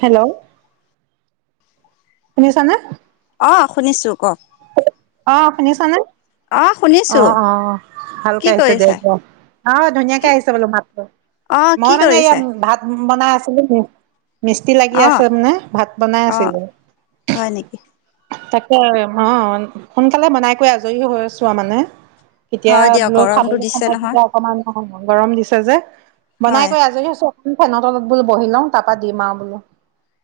Hello শুনিছানে? অ', শুনিছোঁ কওক। অ', শুনিছা নে‌? অ', শুনি অ', অ', ভালকে আহিছে দে এতিয়া অ ধুনীয়াকে কি আহিছে বোলো মাতটো। অঁ কি মই মানে কৰিছে ইয়াত ভাত বনাই আছিলোঁ। মিস্তি লাগি অঁ আছে মানে ভাত বনাই অঁ আছিলোঁ। হয় নেকি তাকে অ', সোনকালে বনাই কৰি আজৰি হৈ আছোঁ আৰু মানে। তেতিয়া হয় দিয়ক বোলো গৰমটো খাবলৈ দিছে সময় নহয় তেতিয়া অকণমান অ', গৰম দিছে যে হয় বনাই কৈ আজৰি হৈ ফেনত তলত বোলো বহি লওঁ তাৰপা দিম আৰু বোলো।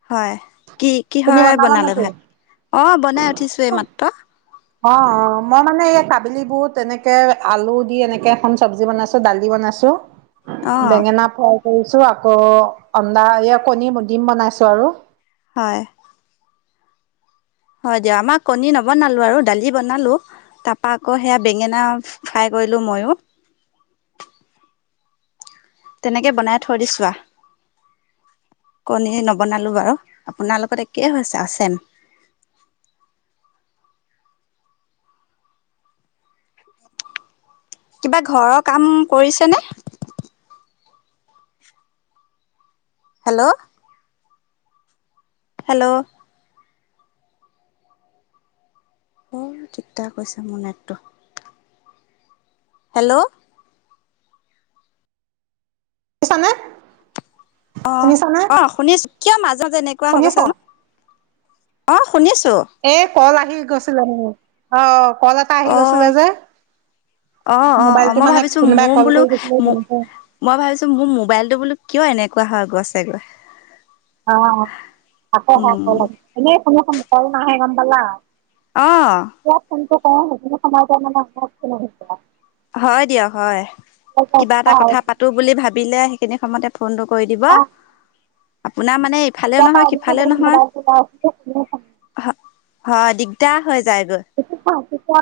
হয় কি তুমি কিহৰে বনালা বনালে নেকি? ভাত? অ', বনাই উঠিছোঁ মাত্ৰ‌। অ', অ', মই মানে এই কাবেলী বুট তেনেকে আলু দি এনেকে এখন চব্জি বনাইছোঁ, দালি বনাই আছোঁ। অঁ বেঙেনা ফ্ৰাই কৰিছো, আকৌ আন্দা এইয়া কণী দিম বনাইছোঁ আৰু। হয়। হয় দিয়ক আমাৰ কণী নবনালো আৰু দালি বনালো তাৰপা আকৌ সেয়া বেঙেনা ফ্ৰাই কৰিলোঁ ময়ো। [inaudible] তেনেকে বনাই থৈ দিছোঁ। কণী নবনালো বাৰু আপোনাৰ লগত একেই হৈছে চেম। [inaudible] কিবা ঘৰৰ কাম কৰিছেনে? হেল্ল'। হেল্ল'। অ', ঠিক ঠাক হৈছে মোৰ নেটটো। হেল্ল'। শুনিছানে? অ', শুনিছানে অ', শুনিছোঁ, কিয় মাজত এনেকুৱা হৈ শুনিছ গৈছেনো? এ কল আহি গৈছিলে মানে অ', কল এটা আহি অ গৈছিলে যে। অ অ অ মোবাইলটো মই মানে ভাবিছো কোনোবাই মোৰ কল বোলো কৰি দিছিলে তেনেক। মই ভাবিছোঁ মোৰ মোবাইলটো বোলো কিয় এনেকুৱা হয় গৈছেগৈ। উম [unintelligible] অহ। এতিয়া [unintelligible] হয়, দিয়ক হয়, কিবা এটা কথা পাতো বুলি ভাবিলে সেইখিনি সময়তে ফোনটো কৰি দিব, আপোনাৰ মান মানে ইফালেও তেতিয়াৰ নহয় পৰা এনেই সিফালেও বহি নহয়। মোবাইলটো চাই আছিলো হয়, দিগদাৰ হৈ যায়গৈ। অ'।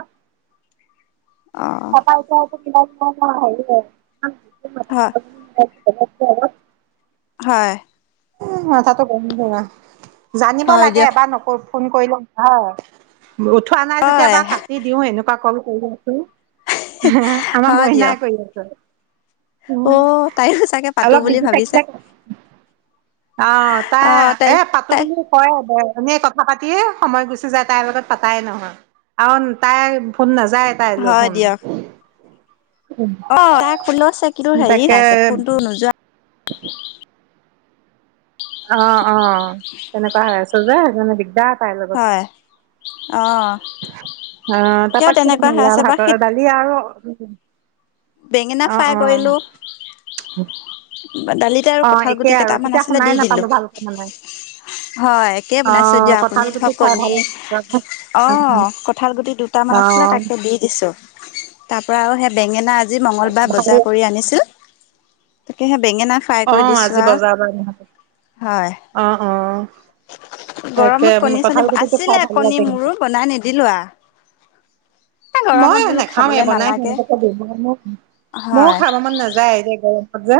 অ [inaudible] হ [inaudible] হয়। মাথাটো গৰম কৰে, জানিব হয় লাগে দিয়ক এবাৰ নকৰোঁ। ফোন কৰিল উঠাৱ। উঠোৱা নাই যেতিয়া হয় বা কাটি দিওঁ এনেকুৱা কৰোঁ [unintelligible] হা, আমাৰ হয় দিয়ক মইনাই কৰি আছে। উম, অ' তাইও চাগে পাতো অলপ বুলি বিজি থাকি ভাবিছে [unintelligible] আহ, তাই অ' এ পাতো তাই বুলি কয়। এনে কথা পাতিয়ে সময় গুচি যায় তাইৰ লগত পাতাই নহয়। আৰু তাই ফোন যায় তাইলে হয় ফোন। দিয়ক অ [unintelligible] হেৰি হৈ আছে তাকে ফোনটো নোযোৱা। অ' অ' তেনেকুৱা হৈ আছে যে মানে দিগদাৰ তাইৰ লগত। হয় অ' অ' কিয় তাৰাপা কি তেনেকুৱা হৈ বনালা? আছে বা ভাতৰ সেই লগত দালি আৰু, [inaudible] বেঙেনা অ', ফ্ৰাই অ', কৰিলোঁ। দালিতে আৰু অ', কঁঠাল একেই গুটি আৰু কেইটামান তেতিয়া আছিলে শুনাই দি দিলো। নাপালো ভালকে মানে। হয়, একেই বনাইছোঁ অ', দিয়ক, কঁঠাল আপুনি গুটি ধৰক খাই কণী, ভাল লাগে। অ' কঠাল গুটি দুটামান আছিলে, অ', তাকে দি দিছো। তাৰ পৰা আৰু সেই বেঙেনা আজি মঙ্গলবাৰ ভালে বজাৰ কৰি আনিছোঁ। অ' আজি আৰু বজাৰ পৰা আনিলোঁ, হয় অ' অ'। তাকে, গৰমত কণী চনী কঠাল গুটিটো আছিলে খোৱা ভালো কণী লাগে মোৰো কিন্তু। বনাই নিদিলো আৰু গৰমত মইও বোলো নাখাওঁৱে, খাবলে বনাই নালাগে সিহঁতকে দিওঁ, ময়ো হয় খাব মন নাযায়ে, এই যে গৰম যে,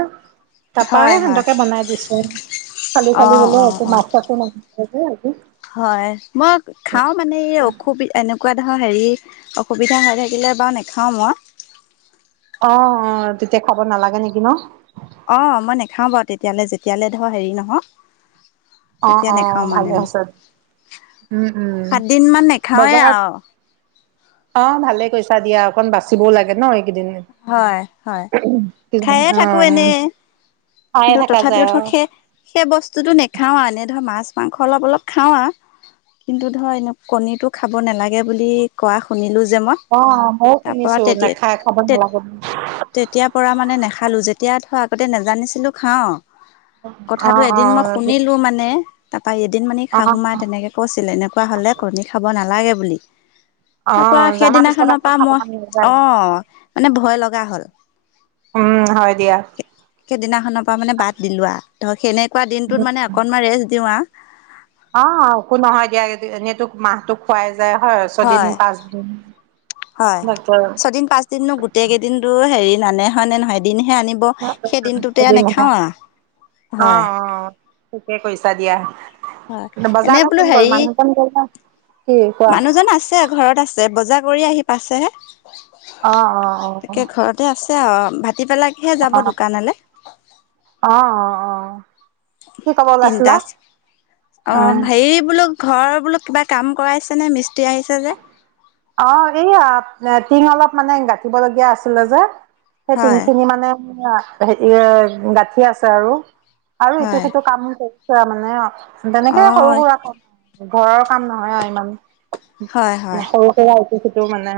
তাৰপা হয় হয় সিহঁতকে বনাই দিছোঁ, খালি অ খালি বোলোঁ অ একো অ মাছ-চাছো নাই হয়, মই খাওঁ মানে এই অখুবি-এনেকুৱাত ধৰ হেৰি, অসুবিধা হৈ থাকিলে বাৰু নাখাওঁ মই। অ' অ' তেতিয়া খাব নালাগে নেকি ন? অ' মই নেখাও বাৰু তেতিয়ালে, যেতিয়ালে ধৰ হেৰি নহও। অ তেতিয়া অ নেখাওঁ ভালে মানে মই। হৈছে উম উম সাতদিন মান নাখাওঁৱে বজাৰত আৰু অ' ভালে কৰিছা দিয়া অকন বাচিবও লাগে ন হয় হয় কেইদিন খায়ে অ' থাকো এনেই অ' খায়ে কিন্তু থাকা তথাপিও যায় ধৰক, সেই-সেই বস্তুটো নেখাও আৰু এনেই ধৰক মাছ মাংস অলপ অলপ খাওঁ আৰু কিন্তু ধৰ এনে-কণীটো খাব নালাগে বুলি কোৱা শুনিলোঁ যে মই, অ মইও তাৰপৰা শুনিছো নাখাই খাব তেতিয়া-তেত নালাগে বুলি। তেতিয়াৰ পৰা মানে নাখালোঁ, যেতিয়া ধৰাক আগতে নেজানিছিলোঁ খাওঁ আহ। অ' কথাটো অ এদিন মই শুনিলোঁ মানে, তাৰপৰা এদিন মানে অ শাহু মাই তেনেকে কৈছিলে, এনেকুৱা হ'লে ক'ত দেখাব নালাগে বুলি। অ তাৰ পৰা জানা পিছত সেইদিনাখনৰ আকৌ পৰা খাব মই, মন নাযায় অ' মানে ভয় লগা হ'ল। উম, হয় দিয়া। সেইদিনাখনৰ পৰা মানে বাদ দিলোঁ আৰু ধৰক সেনেকুৱা দিনটোত মানে অকনমান ৰেষ্ট দিওঁ আহ অ' একো নহয় দিয়া, এনেওটো মাহ তোক খুৱাই যায় হয়। ছয়দিন, পাঁচদিন হয়, ছদিন পাঁচদিননো গোটেই কেইদিনতো হেৰি নানে, হয় নে নহয়, এদিন হে আনিব, সেই দিনটোতে নাখাওঁ আৰু অ'অ'ঠিকেই কৰিছা হয় দিয়া। এনে বজাৰলে বোলো কোন গ'ল, হেৰি মানুহ জন গ'ল নে? মানুহজন আছে, ঘৰত আছে, বজাৰ কৰি আহি পাইছেহে। অ' অ' অ'। অ', ভাটি বেলাকেহে যাব অ দোকানলে? অ অ অ'। কি ক'ব তিনটা, ওলাইছিলা অ', হেৰি বোলো ঘৰ বোলো কিবা কাম কৰাইছেনে মিস্ত্ৰী আহিছে যে? অ', এইয়া এ, টিং অলপ মানে গাঁঠিবলগীয়া আছিলে যে। সেই হয় টিংখিনি মানে এয়া হেৰি এ-গাঁঠি আছে আৰু। আৰু ইটো, হয় সিটো কাম কৰিছে মানে, তেনেকে অ সৰু সুৰা কাম ঘৰৰ কাম নহয় আৰু ইমান। হয়, হয়। ইটো-সিটো মানে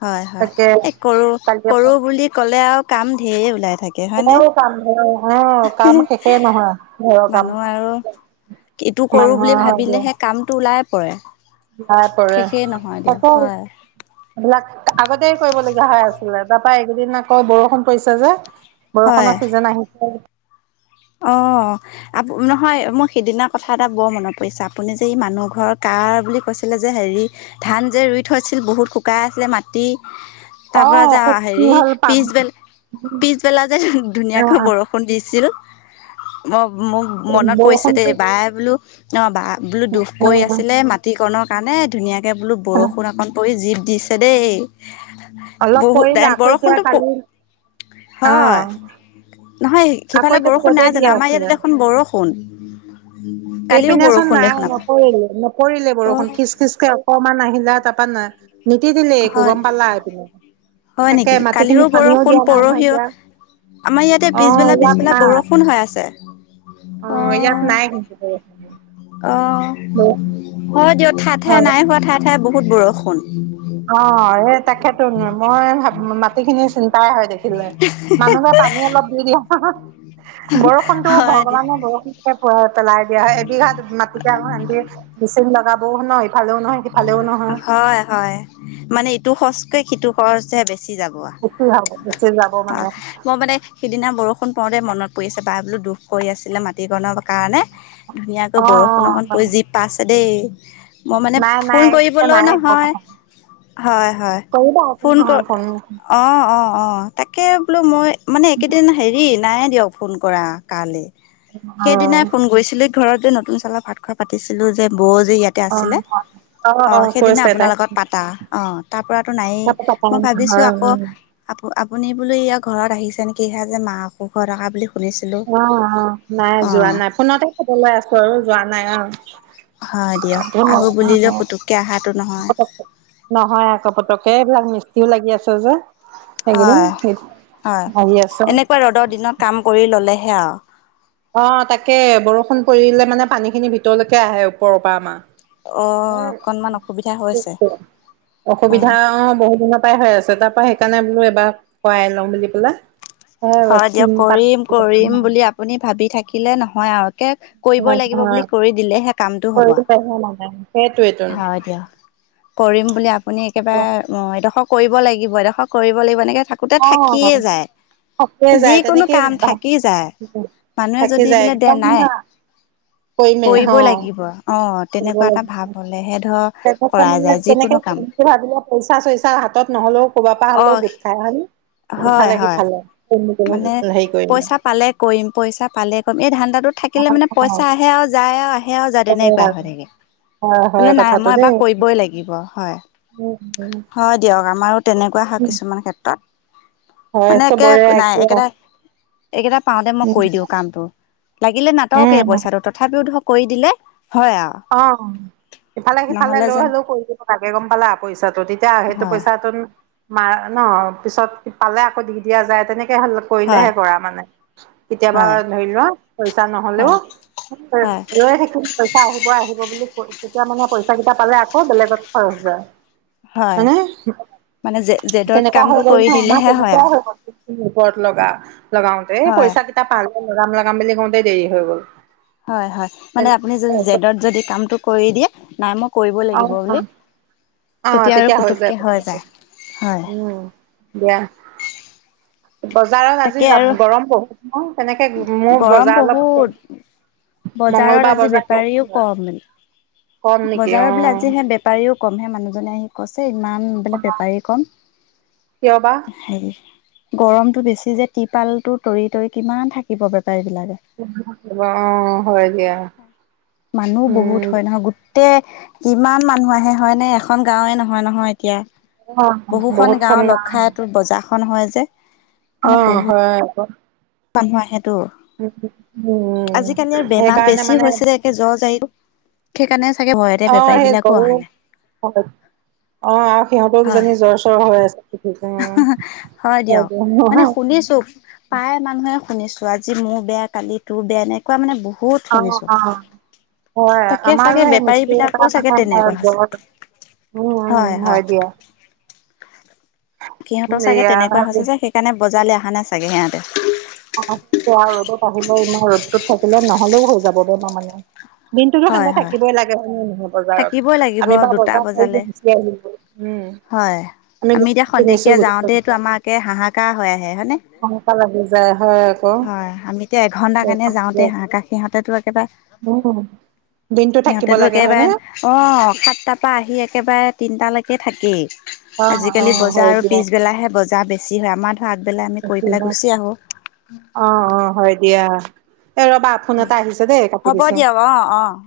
হয় হয়, তাকে এই কৰো, কালি কৰো পৰা বুলি ক'লে আৰু কাম ঢেৰ ওলাই থাকে হয় নে? ঘৰৰ কাম ঘৰৰ অ কাম শেষেই নহয় ঘৰৰ কাম মানুহৰ আৰু এইটো কৰোঁ মানুহৰ বুলি ভাবিলেহে কামটো ওলাই পৰে। ওলাই পৰে, শেষেই নহয় দিয়ক তাকে হয় এইবিলাক আগতেই কৰিবলগীয়া হৈ আছিলে, তাপা এইকেইদিন আকৌ বৰষুণ পৰিছে যে। হয় বৰষুণৰ ছিজন আহিছে। অ আ নহয় মোৰ সিদিনা কথা এটা বৰ মনত পৰিছে আপুনি যে ই মানুহ ঘৰৰ কা কাৰ বুলি কৈছিলে যে হেৰি, ধান যে ৰুই থৈছিল বহুত শুকাই আছিলে মাটি। তাৰ অ পৰা যা কি হেৰি, হ'ল পাম পিছবেল পিছবেলা যে ধুনীয়াকে অ বৰষুণ দিছিল। ম-মোক মনত পৰিছে দেই, বৰষুণটো বাইয়ে বোলো অ বা বোলো দুখ কৰি আছিলে অ', মাটিকণৰ কাৰণে ধুনীয়াকৈ বোলো বৰষুণ অকণ পৰি যি দিছে দেই, অলপ বহুত পৰিলে আকৌ এতিয়া বৰষুণটো পু কালি অ হয়, নহয় আকৌ সিফালে এতিয়াতো বৰষু ৰ'দে নাই জানো আমাৰ ইয়াতে দেখোন বৰষুণ। কালিও এইপিনে চোন বৰষুণ নাই দেখোন আমাৰ নপৰিলে-নপৰিলে বৰষুণ অ', খিচ খিচ কে অকম মান আহিলা তাৰপা, নীতি তিলে একো হয় গম পালা এপিনে। হয় তাকে নেকি মাটি কালিৰো খিনি পানীও বৰষুণ দিয়া নাই নহয় পৰহিও এতিয়া, আমাৰ ইয়াতে অ পিছবেলা ইয়াত পিছবেলা নাই, বৰষুণ হৈ আছে অ, ইয়াত নাই [unintelligible] অ উম। অ', দিয়ক ঠাই ঠাই নাই হোৱা, ঠাই ঠায়ে বহুত বৰষুণ। অ', এ তাকে। মই, মাটি খিনি চিন্তাই হয় দেখিলে, মানুহবোৰে পানী অলপ দি দি বৰষুণতটো হয় দি ভগৱানে বৰষুণ পোৱাই। পেলাই দিয়া হয় এবিঘাত মাটিতে আৰু সেন্দি মেচিন লগাবও ন'। ইফালেও নহয় হিফালেও নহয়। হয় হয় মানে ইটো খচতে সিটো খৰচহে বেছি। চি যাব বেছি হ'ব বেছি যাব আ, মানে মই মানে সিদিনা বৰষু ষুন পৰোতেই মনত পৰি আছে বা বোলো দুখ কৰি আছিলে মাটিকণনৰ কাৰণে। ধুনীয়াকৈ অ বৰষুণ অকণ অ পৰি জি পা আছে দেই। মই মানে নাই ফোন নাই কৰিবলৈও নাই নহয়। বৰষুণ হয়-হয়, কৰিবা একো ফোন কৰ নহয় অ', অ', অ', তাকে বোলো মই, মানে একেইদিন হেৰি নাই দিয়ক ফোন কৰা। কালি অ সেইদিনাই ফোন কৰিছিলো, ঘৰত যে নতুন চালৰ ভাত খোৱা পাতিছিলো যে, বৌ যে ইয়াতে আছিলে। হয়। অ', সেইদিনা আপোনাৰ লগত পাতা, অ', তাৰ পৰাতো নায়েই, মই ভাবিছো হয় আকৌ উম আপ আপুনি বোলো ইয়া ঘৰত আহিছে নেকি হে, যে মা' অসুখ হৈ থকা বুলি। শুনিছিলোঁ অ', অ', নাই, যোৱা অঁ নাই, ফোনতে খবৰ লৈ আছো আৰু যোৱা নাই অ'। হয় দিয়ক, আহো বুলিলে পুতুককে আহা প [unintelligible] নহয় আকৌ পতকে এইবিলাক মিস্তিও লাগি আছে যে। এইকেইদিন হয়-হয়, আহি আছে এনেকুৱা ৰ'দৰ দিনত কাম কৰি ল'লেহে আৰু। অ', তাকে বৰষুণ পৰিলে মানে পানী খিনি ভিতৰলৈকে আহে ওপৰৰ পৰা আমাৰ। অ', অকনমান অসুবিধা হৈছে [unintelligible] অসুবিধা হয়। অ', বহুত দিনৰ পৰাই হৈ আছে তাৰ পৰা সেইকাৰণে এবাৰ, খোৱাই লওঁ বুলি পেলাই। হয়', দিয়ক টিং পাত কৰিম কৰিম বুলি আপুনি ভাবি থাকিলে নহয় আৰু। কে, কৰিবই লাগিব বুলি কৰি দিলেহে কামটো হ'ব আও। সেইটোৱেইটোন হয় দিয়ক, কৰিম বুলি আপুনি একেবাৰে এডখক কৰিব লাগিব, এডোখৰ কৰিব লাগিব এনেকে থাকোতে অ থাকিয়ে যায়। থকিয়ে যায় যিকোনো তেনেকেই কাম থাকি যায়, মানুহে থাকি যদি যায় বোলে দে একদম নাই মানে কৰিমে অ কৰিবই লাগিব, অ', কৰিব তেনেকুৱা এটা লাগিব ভাৱ হলেহে ধৰ, তেনেকে কৰা মানে যায় যিকোনো। - [unintelligible] ভাবিলে পইচা চইচা হাতত নহ'লেও ক'ৰবাৰ পৰা হলেও অ', গোট খাই হয়নে? হয় ইফালে হয়। সিফালে। মানে, হেৰি কৰিম পইচা পালে কৰিম, পইচা পালে কৰিম এই ধান থাকিলে মানে পইচা আহে আৰু যায়, আৰু আহে আৰু যায় তেনেকুৱা হৈ হয় থাকে। বোলে হয় নাই কথাটো মই দেই এবাৰ কৰিবই লাগিব, হয় হয় দিয়ক আমাৰো। তেনেকুৱা হয় কিছুমান ক্ষেত্ৰত। হয় আছ মানে একে চবৰে নাই একে উম একেটা এইকেইটা পাওঁতে মই কৰি দিওঁ কামটো। লাগিলে নাটওকে পইচাটো তথাপিও ধৰক কৰি দিলে হয় আৰু অ'। সফালে -সিফালে নহ'লে লৈ যেন হলেও কৰি দিব লাগে গম পালা, পইচাটো, তেতিয়া সেইটো হয় পইচাটো মাৰ ন', পিছত পালে আকৌ দি দিয়া যায়, তেনেকে হয় কৰিলেহে কৰা মানে কেতিয়াবা হয় ধৰি লোৱা, পইচা নহলেও হয় হয় ৰই থাকিম পইচা আহিব। আহিব বুলি ক তেতিয়া মানে পইচা কেইটা পালে আকৌ বেলেগত খৰচ হয়। হয় নে? মানে জে জেদত তেনেকোৱা কামটো হয় গ'ল, কৰি আমাৰ দিলেহে তেনেকুৱা আৰু হয় গ'ল। ওপৰত লগা, লগাওতে হয় পইচা কেইটা পালে লগাম -লগাম বুলি কওঁতেই দেৰি হৈ গ'ল। হয়- হয় মানে আপুনি যদি জেদত যদি কামটো কৰি দিয়ে, নাই মোক কৰিব অ লাগিব বুলি। তেতিয়া আৰু পুতুককে হয় যায় হয়। উম দিয়া বজাৰত আজি তাকে আৰু গৰম বহুত ন' তেনেকে মোৰ গৰম বজাৰৰ বহুত [unintelligible] বজাৰত আজি বেপাৰীও কম মানে। কম নেকি অ বজাৰৰ বোলে আজিহে বেপাৰীও কমহে, মানুহজনে আহি কৈছে। ইমান বানে বেপাৰী কম, কিয় বা হেৰি, গৰমটো বেছি [unintelligible] তিপালটো তৰি-তৰি কিমান থাকিব বেপা অ', হয় দিয়া। মানুহ বহুত উম হয় নহয় গোটেই, কিমান মানুহ আহে হয় নে, এখন গাওঁৱে নহয়, নহয়। এতিয়া অ বহুখন গাও বহুতখন লগ গান খাইটো বজাৰখন হয় যে। অ, মানে বহুত হয় আক। মানুহ আহে [unintelligible] উম আজিকালি আৰু বেমাৰ সেইকাৰণে বেছি মানে হৈছে যে একে জ্বৰ যাই সেই কাৰণে অ', সেই, [unintelligible] আৰু সিহঁতো হয় কিজানি জ্বৰ চৰ হৈ আছে। হয় অ দিয়ক। মানে শুনিছো প্ৰায় মানুহে শুনিছো। আজি মোৰ বেয়া, কালি তোৰ বেয়া, এনেকুৱা মানে বহুত শুনিছো। অ হয়। তাকে আমাৰো চাগে সেই বেপাৰী মস্ত্ৰী বিলাকও এটা চাগে মানে তেনেকুৱা হৈছে [unintelligible] উম, উ, হয় দিয়া। সিহঁতৰ চাগে তেনেকুৱা এয়া হৈছে যে সেইকাৰণে বজাৰলৈ অহা নাই চাগে সিহঁতে। [unintelligible] ৰ'দত আহিলে ইমান ৰ'দটোত থাকিলে নহলেও হৈ যাবগে তাৰমানে। দিনটো হয় ঠাণ্ডা হয় থাকিবই লাগে, হয় নে নহয়? বজাৰত, থাকিবই লাগিব আমি বাৰ দুটা বজাৰ বজালে [unintelligible] আহিলোগৈ, উম। হয় আমি এতিয়া কিনিছো খন্তেকীয়া গুচি যাওঁতেই আহিছো। আমাৰে হাহাকাৰ হৈ আহে হয়নে? এনেকুৱা লাগি যায় হয় আকৌ হয়, আমি এতিয়া এঘন্টা কাৰণে যাওঁতে হাহাকাৰ সিহঁতেটো একেবাৰে [unintelligible] দিনতটো থাকিব সিহঁতেতো লাগে একেবাৰে হয়নে? অ', সাতটাৰ পৰা আহি একেবাৰে তিনিটালৈকে থাকেই। অ অ আজিকালি বজাৰ হয় আৰু দিয়া পিছবেলাহে, বজাৰ বেছি হয় আমাৰ আগবেলাই আমি কৰি বেছি পেলাই গুচি আহো। এই ৰ'বা ফোন এটা আহিছে দেই কাটি হ'ব দিছো। দিয়ক অ' অ'।